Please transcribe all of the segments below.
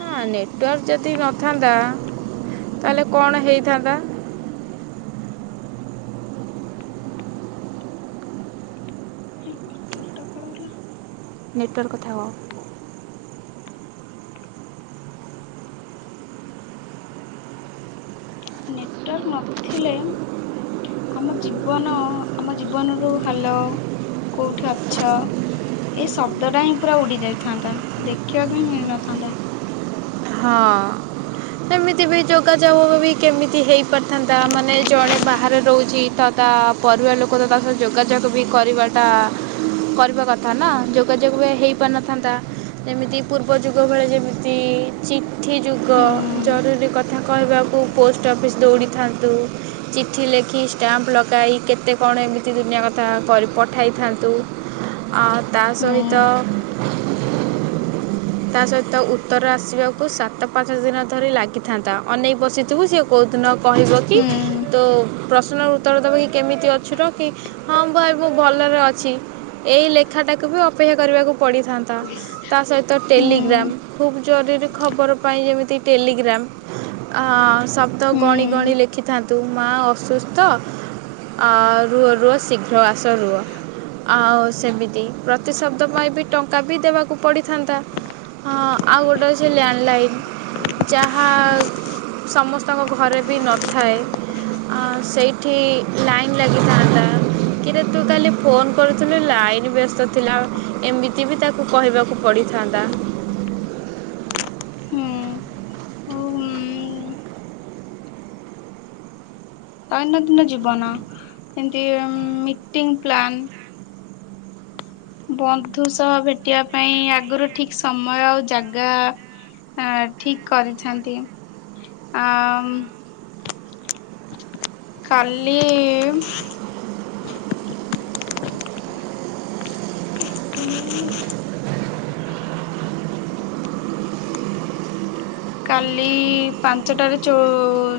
ହଁ ନେଟୱାର୍କ ଯଦି ନଥାନ୍ତା ତାହେଲେ କଣ ହେଇଥାନ୍ତା। ଆଟାଜଟା କୁଆଡ଼େ ଗଲା? ନେଟୱାର୍କ କଥା କ ନେଟୱାର୍କ ନଥିଲେ ଆମ ଜୀବନ ଆମ ଜୀବନରୁ ହାଲୋ କୋଉଠି ଅଛ? ଏଇ ଶବ୍ଦ ଟା ହିଁ ପୁରା ଉଡି ଯାଇଥାନ୍ତା ଦେଖିବାକୁ ହିଁ ମିଳିନଥାନ୍ତା । ହଁ। ସେମିତି ବି ଯୋଗାଯୋଗ ବି କେମିତି ହେଇ ପାରିଥାନ୍ତା? ମାନେ ଜଣେ ବାହାରେ ରହୁଛି ତ ତା ପରିବାର ଲୋକ ତ ତା ସହ ଯୋଗାଯୋଗ ବି କରିବାଟା କରିବା କଥା ନା ଯୋଗାଯୋଗ ବି ହେଇପାରିନଥାନ୍ତା । ଯେମିତି ପୂର୍ବ ଯୁଗ ଭଳିଆ ଯେମିତି ଚିଠି ଯୁଗ ହୁଁ ଜରୁରୀ କଥା କହିବାକୁ ପୋଷ୍ଟ ଅଫିସ୍ ଦୌଡ଼ିଥାନ୍ତୁ । ଚିଠି ଲେଖି ଷ୍ଟାମ୍ପ ଲଗାଇ କେତେ କଣ ଏମିତି ଦୁନିଆ କଥା କରି ପଠାଇଥାନ୍ତୁ । ଆଉ ତା ହୁଁ ସହିତ ତା ସହିତ ଉତ୍ତର ଆସିବାକୁ ସାତ ପାଞ୍ଚ ଦିନ ଧରି ଲାଗିଥାନ୍ତା, ଅନେଇ ବସିଥିବୁ ସିଏ କୋଉ ଦିନ କହିବ କି ହୁଁ ତୋ ପ୍ରଶ୍ନର ଉତ୍ତର ଦବ କି କେମିତି ଅଛୁର କି ହଁ ବା ଭଲରେ ଅଛି ଏଇ ଲେଖାଟାକୁ ବି ଅପେକ୍ଷା କରିବାକୁ ପଡ଼ିଥାନ୍ତା ତା ସହି ହୁଁ ଟେଲିଗ୍ରାମ୍ ଖୁବ୍ ଜରୁରୀ ଖବର ପାଇଁ ଯେମିତି ଟେଲିଗ୍ରାମ୍ ଆ ଶବ୍ଦ ହୁଁ ଗଣି ଗଣି ଲେଖିଥାନ୍ତୁ ମା ଅସୁସ୍ଥ ଆ ରୁହ ରୁହ ଶୀଘ୍ର ଆସ ରୁହ। ଆଉ ସେମିତି ପ୍ରତି ଶବ୍ଦ ପାଇଁ ବି ଟଙ୍କା ବି ଦେବାକୁ ପଡିଥାନ୍ତା । ହଁ ଆଉ ଗୋଟେ ଅଛି ଲ୍ୟାଣ୍ଡ ଲାଇନ ଯାହା ସମସ୍ତଙ୍କ ଘରେ ବି ନଥାଏ । ଆ ସେଇଠି ଲାଇନ୍ ଲାଗିଥାନ୍ତା । କିରେ ତୁ କାଲି ଫୋନ କରିଥିଲୁ ଲାଇନ ବ୍ୟସ୍ତ ଥିଲା ଏମିତି ବି ତାକୁ କହିବାକୁ ପଡିଥା ଥାନ୍ତା। ହୁଁ ଉଁ ଦୈନନ୍ଦିନ ଜୀବନ, ଏମିତି ମିଟିଂ ପ୍ଲାନ୍ ବନ୍ଧୁ ସହ ଭେଟିବା ପାଇଁ ଆଗରୁ ଠିକ୍ ସମୟ ଆଉ ଜାଗା ଆ ଠିକ୍ କରିଛନ୍ତି ଆ କାଲି କାଟିଦେନୀ କାଲି ପାଞ୍ଚଟାରେ ଚ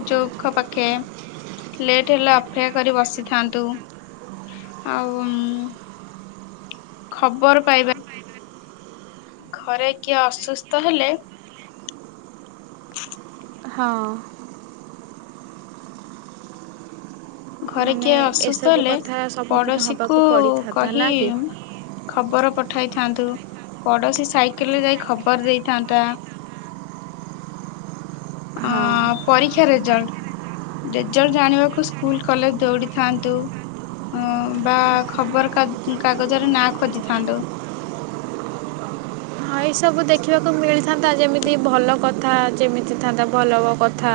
ଚୌଖ ପାଖେ ଲେଟ୍ ହେଲେ ଅପେକ୍ଷା କରି ବସିଥାନ୍ତୁ ଆଉ ଖବର ପାଇବା ଘରେ କିଏ ଅସୁସ୍ଥ ହେଲେ ହଁ। ଘରେ ମାନେ କିଏ ଅସୁସ୍ଥ ଏସବୁ ହେଲେ କଥା ସମ୍ମୁଖୀନ ପଡ଼ୋଶୀ କୁ ହେବାକୁ ପଡ଼ିଥାନ୍ତା କହି ନା କି ଖବର ପଠାଇ ଥା ଥାନ୍ତୁ ପଡ଼ୋଶୀ ସାଇକେଲରେ ଯାଇ ଖବର ଦେଇଥାନ୍ତା। [inaudible] ଅ, ହଁ ଅ, ପରୀକ୍ଷାାରେ ଜଲ୍ଟ ରେଜଲ୍ଟ ଜାଣିବାକୁ ସ୍କୁଲ କଲେଜ ଦୌଡିଥାନ୍ତୁ। ଉ ବା ଖବର କାଗ କାଗଜରେ ନାଁ ଖୋଜିଥାନ୍ତୁ। [inaudible] ହଁ ଏଇସବୁ ଦେଖିବାକୁ ମିଳିଥାନ୍ତା ଯେମିତି ଭଲ କଥା ଯେମିତି ଥାନ୍ତା ଭଲ କଥା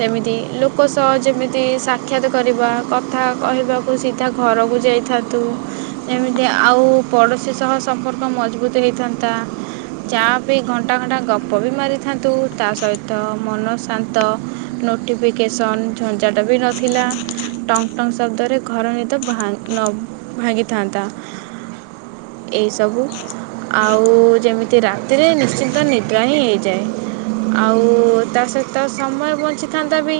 ସେମିତି ଲୋକ ସହ ଯେମିତି ସାକ୍ଷାତ କରିବା କଥା କହିବାକୁ ସିଧା ଘର କୁ ଯାଇଥାନ୍ତୁ ଯେମିତି ଆଉ ପଡ଼ୋଶୀ ସହ ସମ୍ପର୍କ ମଜବୁତ୍ ହୋଇଥାନ୍ତା। [inaudible] ଚା ପି ଘଣ୍ଟା ଘଣ୍ଟା ଗପ ବି ମାରିଥାନ୍ତୁ ତା ସହିତ ମନ ଶାନ୍ତ ନ ନୋଟିଫିକେସନ୍ ଝଞ୍ଚାଟ ବି ନଥିଲା। ଟଙ୍ଗ୍ ଟଙ୍ଗ ଶବ୍ଦରେ ଘର ନିଦ ଭା ନ ଭାଙ୍ଗିଥାନ୍ତା। ଏଇ ସବୁ ଆଉ ଯେମିତି ରାତିରେ ନିଶ୍ଚିନ୍ତ ନିଦ୍ରା ହିଁ ହେଇଯାଏ। ଆଉ ତା ସହିତ ସମୟ ବଞ୍ଚିଥାନ୍ତା ବି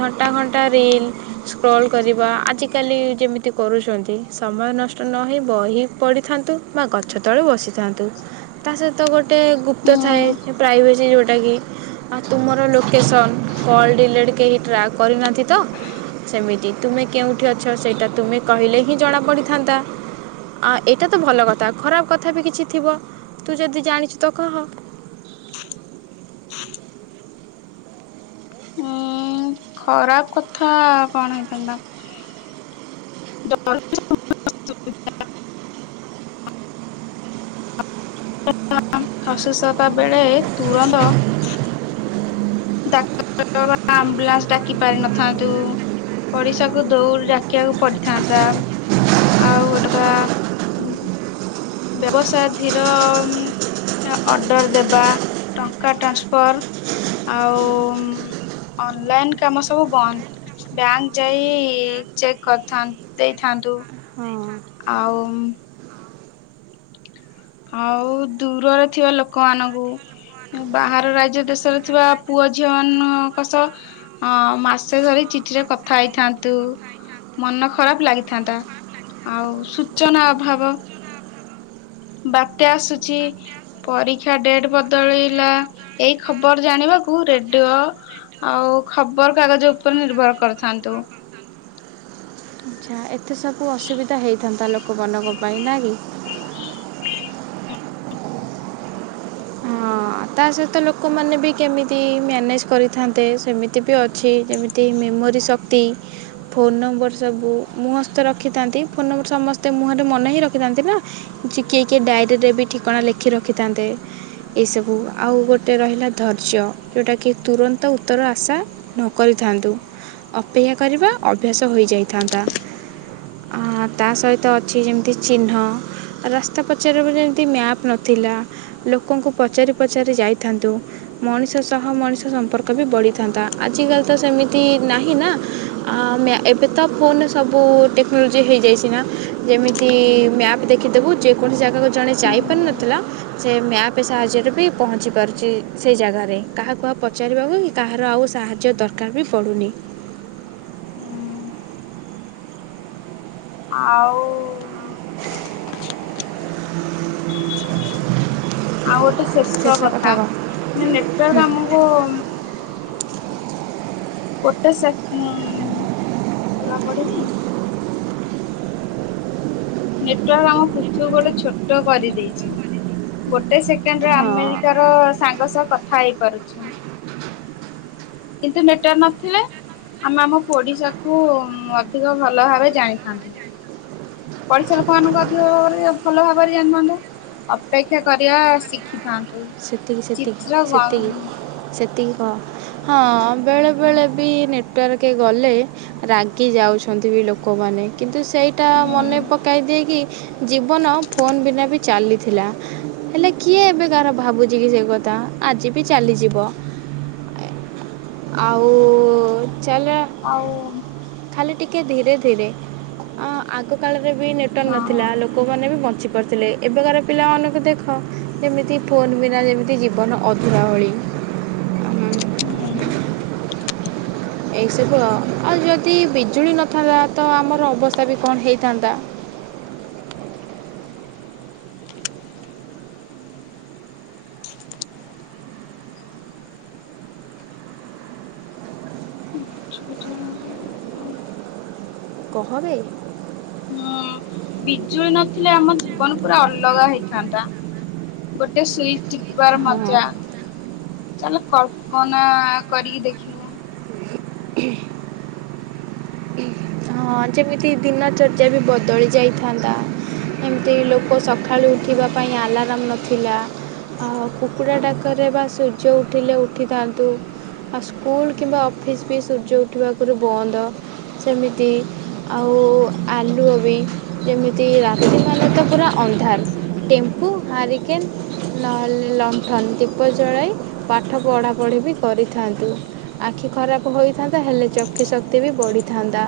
ଘଣ୍ଟା ଘଣ୍ଟା ରିଲ୍ ସ୍କ୍ରଲ୍ କରିବା ଆଜିକାଲି ଯେମିତି କରୁଛନ୍ତି ସମୟ ନଷ୍ଟ ନହୋଇ ବହି ପଢ଼ିଥାନ୍ତୁ। ବା ଗଛ ତଳେ ବସିଥାନ୍ତୁ। ତା ସହିତ ଗୋଟେ ଗୁପ୍ତ ଥାଏ ଉଁ ପ୍ରାଇଭେସି ଯେଉଁଟା କି ଆ ତୁମର ଲୋକେସନ୍ କଲ୍ ଡିଲିଟ୍ କେହି ଟ୍ରାକ୍ କରିନାହାନ୍ତି ତ ସେମିତି ତୁମେ କେଉଁଠି ଅଛ ସେଇଟା ତୁମେ କହିଲେ ହିଁ ଜଣାପଡ଼ିଥାନ୍ତା। ଆ ଏଇଟା ତ ଭଲ କଥା ଖରାପ କଥା ବି କିଛି ଥିବ। ତୁ ଯଦି ଜାଣିଛୁ ତ କହ। ଉଁ ଖରାପ କଥା କଣ ହେଇଥାନ୍ତା। [unintelligible] ଅଶୁସ୍ତା ତା ବେଳେ ତୁରନ୍ତ ଡାକ୍ତର ବା ଆମ୍ବୁଲାନ୍ସ ଡାକି ପାରିନଥାନ୍ତୁ। ପଡିଶାକୁ ଦୌଡି ଡାକିବାକୁ ପଡ଼ିଥାନ୍ତା। ଆଉ ଗୋଟେ କଥା ବ୍ୟବସାୟ ଧିର ଉ ଅର୍ଡ଼ର ଦେବା ଟଙ୍କା ଟ୍ରାନ୍ସପର୍ ଆଉ ଅନଲାଇନ୍ କାମ ସବୁ ବନ୍ଦ ବ୍ୟାଙ୍କ ଯାଇ ଚେକ୍ କରିଥ୍ତା ଦେଇଥାନ୍ତ। ତୁ ହଁ ଆଉ ଆଉ ଦୂରରେ ଥିବା ଲୋକମାନଙ୍କୁ ବାହାର ରାଜ୍ୟ ଦେଶରେ ଥିବା ପୁଅ ଝିଅ ମାନଙ୍କ ସହ ଅ ମାସେ ଧରି ଚିଠି ରେ କଥା ହେଇଥାନ୍ତୁ। ମନ ଖରାପ ଲାଗିଥାନ୍ତା ଆଉ ସୂଚନା ଅଭାବ ବାତ୍ୟା ଆସୁଛି ପରୀକ୍ଷା ଡେଟ୍ ବଦଳିଲା ଏଇ ଖବର ଜାଣିବା କୁ ରେଡିଓ ଆଉ ଖବର କାଗଜ ଉପରେ ନିର୍ଭର କରିଥାନ୍ତୁ। ଆଚ୍ଛା ଏତେ ସବୁ ଅସୁବିଧା ହେଇଥାନ୍ତା ଲୋକମାନଙ୍କ ପାଇଁ ନା କି। ହଁ। ତା ସହିତ ଲୋକମାନେ ବି କେମିତି ମ୍ୟାନେଜ କରିଥାନ୍ତେ ସେମିତି ବି ଅଛି ଯେମିତି ମୋରି ଶକ୍ତି ଫୋନ ନମ୍ବର ସବୁ ମୁଁହସ୍ତ ରଖିଥାନ୍ତି ଫୋନ ନମ୍ବର ସମସ୍ତେ ମୁହରେ ରଖିଥାନ୍ତି ନା କିଏ କିଏ ଡାଏରୀରେ ବି ଠିକଣା ଲେଖି ରଖିଥାନ୍ତେ। ଏସବୁ ଆଉ ଗୋଟେ ରହିଲା ଧୈର୍ଯ୍ୟ ଯେଉଁଟାକି ତୁରନ୍ତ ଉତ୍ତର ଆଶା ନ କରିଥା ନ୍ତୁ ଅପେକ୍ଷା କରିବା ଅଭ୍ୟାସ ହୋଇଯାଇଥାନ୍ତା। ତା ସହିତ ଅଛି ଯେମିତି ଚିହ୍ନ ରାସ୍ତା ପଚାରି ପଚାରିବ ଯେମିତି ମ୍ୟାପ ନଥିଲା ଲୋକଙ୍କୁ ପଚାରି ପଚାରି ଯାଇଥାନ୍ତୁ ମଣିଷ ସହ ମଣିଷ ସମ୍ପର୍କ ବି ବଢ଼ିଥାନ୍ତା ଆଜିକାଲି ତ ସେ ମିତି ନାହିଁ ନା ଆ ଏବେ ତ ଫୋନ ସବୁ ଟେକ୍ନୋଲୋଜି ହେଇଯାଇଚି ନା ଯେମିତି ମ୍ୟାପ ଦେଖିଦେବୁ ଯେକୌଣସି ଜାଗାକୁ ଜଣେ ଯାଇପାରୁନଥିଲା ସେ ମ୍ୟାପ ସାହାଯ୍ୟରେ ବି ପହଞ୍ଚି ପାରୁଚି ସେ ଜାଗାରେ କାହାକୁୁ ଆଉ ପଚାରିବାକୁ କି କାହାର ଆଉ ସାହାଯ୍ୟ ଦର କାର ବି ପଡୁନି। ଆଉ ଆଉ ଗୋଟେ ଶେଷ କଥା ନେ-ନେଟୱାର୍କ ଆମକୁ ଗୋଟେ ସେକେ ଉଁ ପୂରା ପଢିବି? ନେଟୱାର୍କ ଆମ ପୃଥିବିକୁ ଗୋଟେ ଛୋଟ କରିଦେଇଚି । ଗୋଟେ ସେକେଣ୍ଡରେ ହଁ ଆମେରିକାର ସାଙ୍ଗ ସହ କଥା ହେଇ ପାରୁଚୁଁ । କିନ୍ତୁ ନେଟୱର୍କ ନଥିଲେ ଆମେ ଆମ ପଡିଶା କୁ ଅଧିକ ଭଲ ଭାବେ ଜାଣିଥାନ୍ତୁ। ପଡିଶା ଲୋକ ମାନଙ୍କୁ ଅଧିକ ଭାବରେ ଭଲ ଭାବରେ ଜାଣିଥାନ୍ତୁ। ଅପେକ୍ଷା କରିବା ଶିଖିଥାନ୍ତୁ। ସେତିକି ସେତିକି ଚିତ୍ର ଗ ସେତିକି ସେତିକି ହଁ ହଁ ବେଳେ ବେଳେ ବି ନେଟୱା ର୍କେ ଗଲେ ରାଗି ଯାଉଚନ୍ତି ବି ଲୋକମାନେ କିନ୍ତୁ ସେଇଟା ହୁଁ ମନେ ପକାଇ ଦିଏକି ଜୀବନ ଫୋନ୍ ବିନା ବି ଚାଲିଥିଲା ହେଲେ କିଏ ଏବେ କାହାର ଭାବୁଚି କି ସେ କଥା ଆଜି ବି ଚାଲିଯିବ। ଆଉ ଚାଲ ଆଉ ଖାଲି ଟିକେ ଧରେ ଧୀରେ ଆ -ଆଗ କାଳରେ ବି ନେଟୱର୍କ ନଥିଲା ହଁ ଲୋକମାନେବି ବଞ୍ଚି ଲେ ଏବେକାର ପିଲାମାନଙ୍କୁ ଦେଖ ଯେମିତି ଫୋନ ବିନା ଯେମିତି ଜୀବନ ଅଧୁରା ଭଳି। ଆମ [unintelligible] ଏଇସବୁ ଆଉ, ଆଉ ଯଦି ବିଜୁଳି ନଥାନ୍ତା ତ ଆମର ଅବସ୍ଥା ବି କଣ ହେଇଥାନ୍ତା। [inaudible] [unintelligible] କହବେ ହୁଁ ବିଜୁଳି ନଥିଲେ ଆମ ଜୀବନ ପୁରା ଅଲଗା ହେଇଥାନ୍ତା। ଗୋଟେ ସୁଇଚ ଟିପିବାର ମଜା। ହଁ ଚାଲ କଳ୍ପନା କରିକି ଦେଖିବୁ। ହଁ ଯେମିତି ଦିନଚର୍ଯ୍ୟା ବି ବଦଳି ଯାଇଥାନ୍ତା। ଏମିତି ଲୋକ ସକାଳୁ ଉଠିବା ପାଇଁ ଆଲାର୍ମ ନଥିଲା। ଆଉ କୁକୁଡ଼ା ଡାକରେ ବା ସୂର୍ଯ୍ୟ ଉଠିଲେ ଉଠିଥାନ୍ତୁ। ଆଉ ସ୍କୁଲ କିମ୍ବା ଅଫିସ୍ ବି ସୂର୍ଯ୍ୟ ଉଠିବା ଆଗରୁ ବନ୍ଦ ସେମିତି ଆଉ ଆଲୁଅ ବି ଯେମିତି ରାତିମାନେ ତ ପୁରା ଅନ୍ଧାର। ଟେମ୍ପୁ ହାରିକିନି ନହେଲେ ଲଣ୍ଠନ ଦୀପ ଜଳାଇ ପାଠ ପଢ଼ାପଢ଼ି ବି କରିଥାନ୍ତୁ। ଆଖି ଖରାପ ହୋଇଥାନ୍ତା ହେଲେ ଚକ୍ଷୁ ଶକ୍ତି ବି ବଢ଼ିଥାନ୍ତା।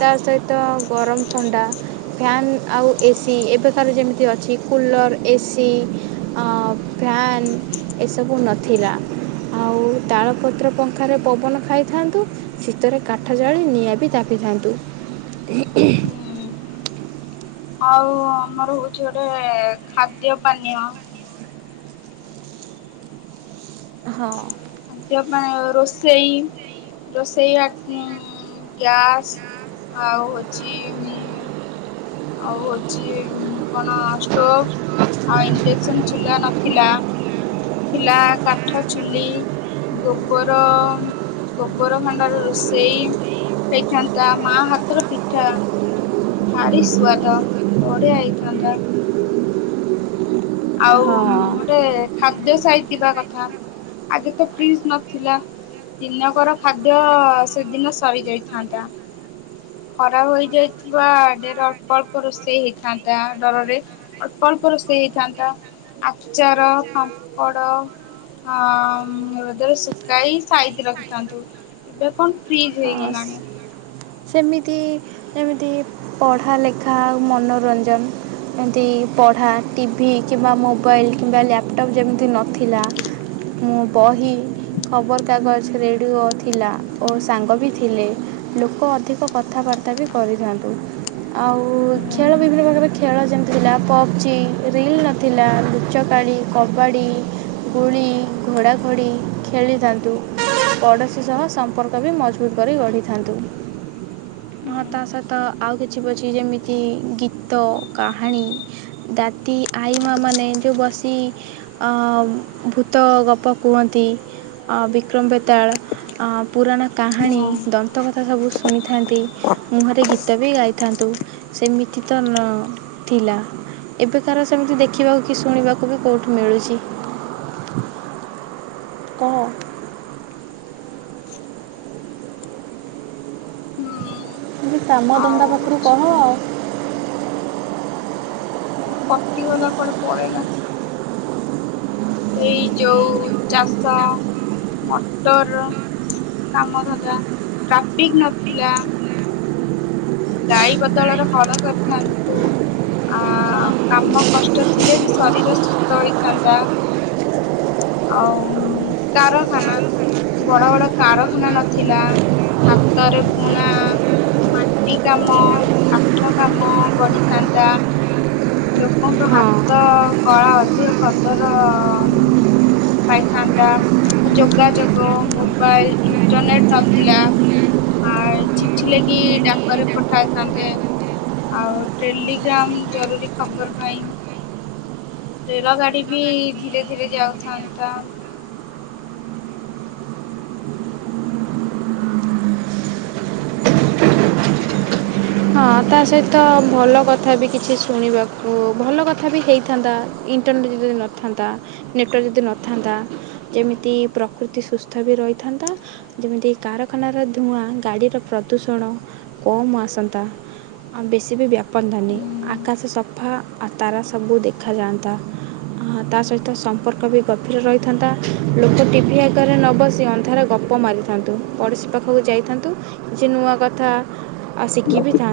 ତା ସହିତ ଗରମ ଥଣ୍ଡା। ଫ୍ୟାନ୍ ଆଉ ଏସିି ଏବେକାର ଯେମିତି ଅଛି କୁଲର୍ ଏସି ଆଁ ଫ୍ୟାନ୍ ଏସବୁ ନଥିଲା । ଆଉ ତାଳପତ୍ର ପଙ୍ଖାରେ ପବନ ଖାଇଥାନ୍ତୁ । ଶୀତରେ କାଠ ଜାଳି ନିଆଁ ବି ଜାଳି ପିଥାନ୍ତୁ। ହୁଁ ଆଉ ଆମର ହଉଛି ଗୋଟେ ଖାଦ୍ୟ ପାନୀୟ ହଁ। ଖାଦ୍ୟ ପାଇଁ ରୋଷେଇ ରୋଷେଇ ଗ୍ୟାସ୍ ଆଉ ହଉଛି ଆଉ ହଉଛି କଣ ଷ୍ଟୋଭ ଆଉ ଇଣ୍ଡେକ୍ସନ ଚୁଲା ନଥିଲା । ଥିଲା କାଠ ଚୁଲି ଗୋବର ଗୋବର ଖଣ୍ଡ ର ରୋଷେଇ ହେଇଥାନ୍ତା ମା ହାତର ପିଠା ଭାରି ସୁଆଦ ବଢିଆ ହେଇଥାନ୍ତା। ଆଉ ହଁ ଗୋଟେ ଖାଦ୍ୟ ସାଇଥିବା କଥା ଆଗେ ତ ଫ୍ରିଜ ନଥିଲା। ଦିନକର ଖାଦ୍ୟ ସେଦିନ ସରି ଯାଇଥାନ୍ତା। ଖରା ହେଇଯାଇଥିବା ଦେଡର ଅଳ୍ପ ଅଳ୍ପ ରୋଷେଇ ହେଇଥାନ୍ତା ଡରରେ ଅଳ୍ପ ଅଳ୍ପ ରୋଷେଇ ହେଇଥାନ୍ତା ଆଚାର ପାମ୍ପଡ଼ ହଁ ରଦରେ ଶୁଖାଇ ସାଇତି ରଖିଥାନ୍ତୁ। ଏବେ କଣ ଫ୍ରିଜ୍ ହଁ ହେଇଗଲାଣି ସେମିତି ଏମିତି ପଢ଼ା ଲେଖା ଆଉ ମନୋରଞ୍ଜନ୍ ଏମିତି ପଢ଼ା ଟିଭି କିମ୍ବା ମୋବାଇଲ କିମ୍ବା ଲ୍ୟାପଟପ୍ ଯେମିତି ନଥିଲା ମୁଁ ବହି ଖବରକାଗଜ ରେଡିଓ ଥିଲା ଓ ସାଙ୍ଗ ବି ଥିଲେ ଲୋକ ଅଦ୍ ଅଧିକ କଥାବାର୍ତ୍ତା ବି କରିଥାନ୍ତୁ ଆଉ ହୁଁ ଖେଳ ବିଭିନ୍ନ ପ୍ରକାର ଖେଳ ଯେମିତି ଥିଲା ପବ୍ଜି୍ ରିଲ୍ ନଥିଲା ଲୁଚକାଳି କବାଡ଼ି ବୁଳି ଘୋଡ଼ାଘୋଡ଼ି ଖେଳିଥାନ୍ତୁ। ପଡ଼ୋଶୀ ସହ ସମ୍ପର୍କ ବି ମଜବୁତ କରି ଗଢ଼ିଥାନ୍ତୁ। ହୁଁ ହଁ ତା ସହିତ ଆଉ କିଛି ବଛି ଯେମିତି ଗୀତ କାହାଣୀ ଦାତି ଆଈ ମା ମାନେ ଯୋଉ ବସି ଭୂତ ଗପ କୁହନ୍ତି। ବିକ୍ରମ ବେତାଳ ପୁରାଣା କାହାଣୀ ହୁଁ। ଦନ୍ତ କଥା ସବୁ ଶୁଣିଥାନ୍ତି ମୁହଁରେ ଗୀତ ବି ଗାଇଥାନ୍ତୁ ସେମିତି ତ ନ ଥିଲା। ଏବେକାର ସେମିତି ଦେଖିବାକୁ କି ଶୁଣିବାକୁ ବି କୋଉଠୁ ମିଳୁଛି। କହ। ହୁଁ। କାମ ଆଉ ଧନ୍ଦା ପାଖରୁ ହଉଛି କହ। କଟି ଗଲା ପରେ ପଲେଇଲା। ଏଇ ଯୋଉ ଚାଷ ମଟର କାମଧନ୍ଦା ଟ୍ରାଫିକ ନଥିଲା। ଗାଈ ବଦଳରେ ହଳ କରିଥାନ୍ତୁ। ଆ କାମ କଷ୍ଟ ଥିଲେ ବି ଶରୀର ସୁସ୍ଥ ହୋଇଥାନ୍ତା। ଆଉ କାରଖାନା ବଡ ବଡ କାରଖାନା ନଥିଲା ହାତରେ ବୁଣା ମାଟି କାମ କାଠ କାମ ବଢ଼ିଥାନ୍ତା। ଲୋକଙ୍କ ହଁ ହାତ କଳା ଅଧିକ କଦର ଅ ପାଇଥାନ୍ତା ଯୋଗାଯୋଗ ମୋବାଇଲ ଇଣ୍ଟରନେଟ୍ ନଥିଲା। ଆ ଚିଠି ଲେଖି ଡାକରେ ପଠାଇଥାନ୍ତେ। ଆଉ ଟେଲିଗ୍ରାମ ଜରୁରୀ ଖବର ପାଇଁ ରେଳ ଗାଡି ବି ଧୀରେ ଧୀରେ ଯାଉଥାନ୍ତା। ହଁ ତା ସହିତ ଭଲ କଥା ବି କିଛି ଶୁଣିବାକୁ ଭଲ କଥା ବି ହେଇଥାନ୍ତା ଇଣ୍ଟରନେଟ୍ ଯଦି ନଥାନ୍ତା ନେଟୱାର୍କ ଯଦି ନଥାନ୍ତା ଯେମିତି ପ୍ରକୃତି ସୁସ୍ଥ ବି ରହିଥାନ୍ତା। ଯେମିତି କାରଖାନାର ଧୂଆଁ ଗାଡ଼ିର ପ୍ରଦୂଷଣ କମ୍ ଆସନ୍ତା ଆଉ ବେଶୀ ବି ବ୍ୟାପନ୍ତାନି ଆକାଶ ସଫା ଆଉ ତାରା ସବୁ ଦେଖାଯାଆନ୍ତା। ତା ସହିତ ସମ୍ପର୍କ ବି ଗଭୀର ରହିଥାନ୍ତା ଲୋକ ଟିଭି ଆଗରେ ନ ବସି ଅନ୍ଧାର ଗ ଉପ ମାରିଥାନ୍ତୁ, ପଡ଼ୋଶୀ ପାଖକୁ ଯାଇଥାନ୍ତୁ କିଛି ନୂଆ କଥା ଆଉ ଶିଖିବି ଥାନ୍ତ୍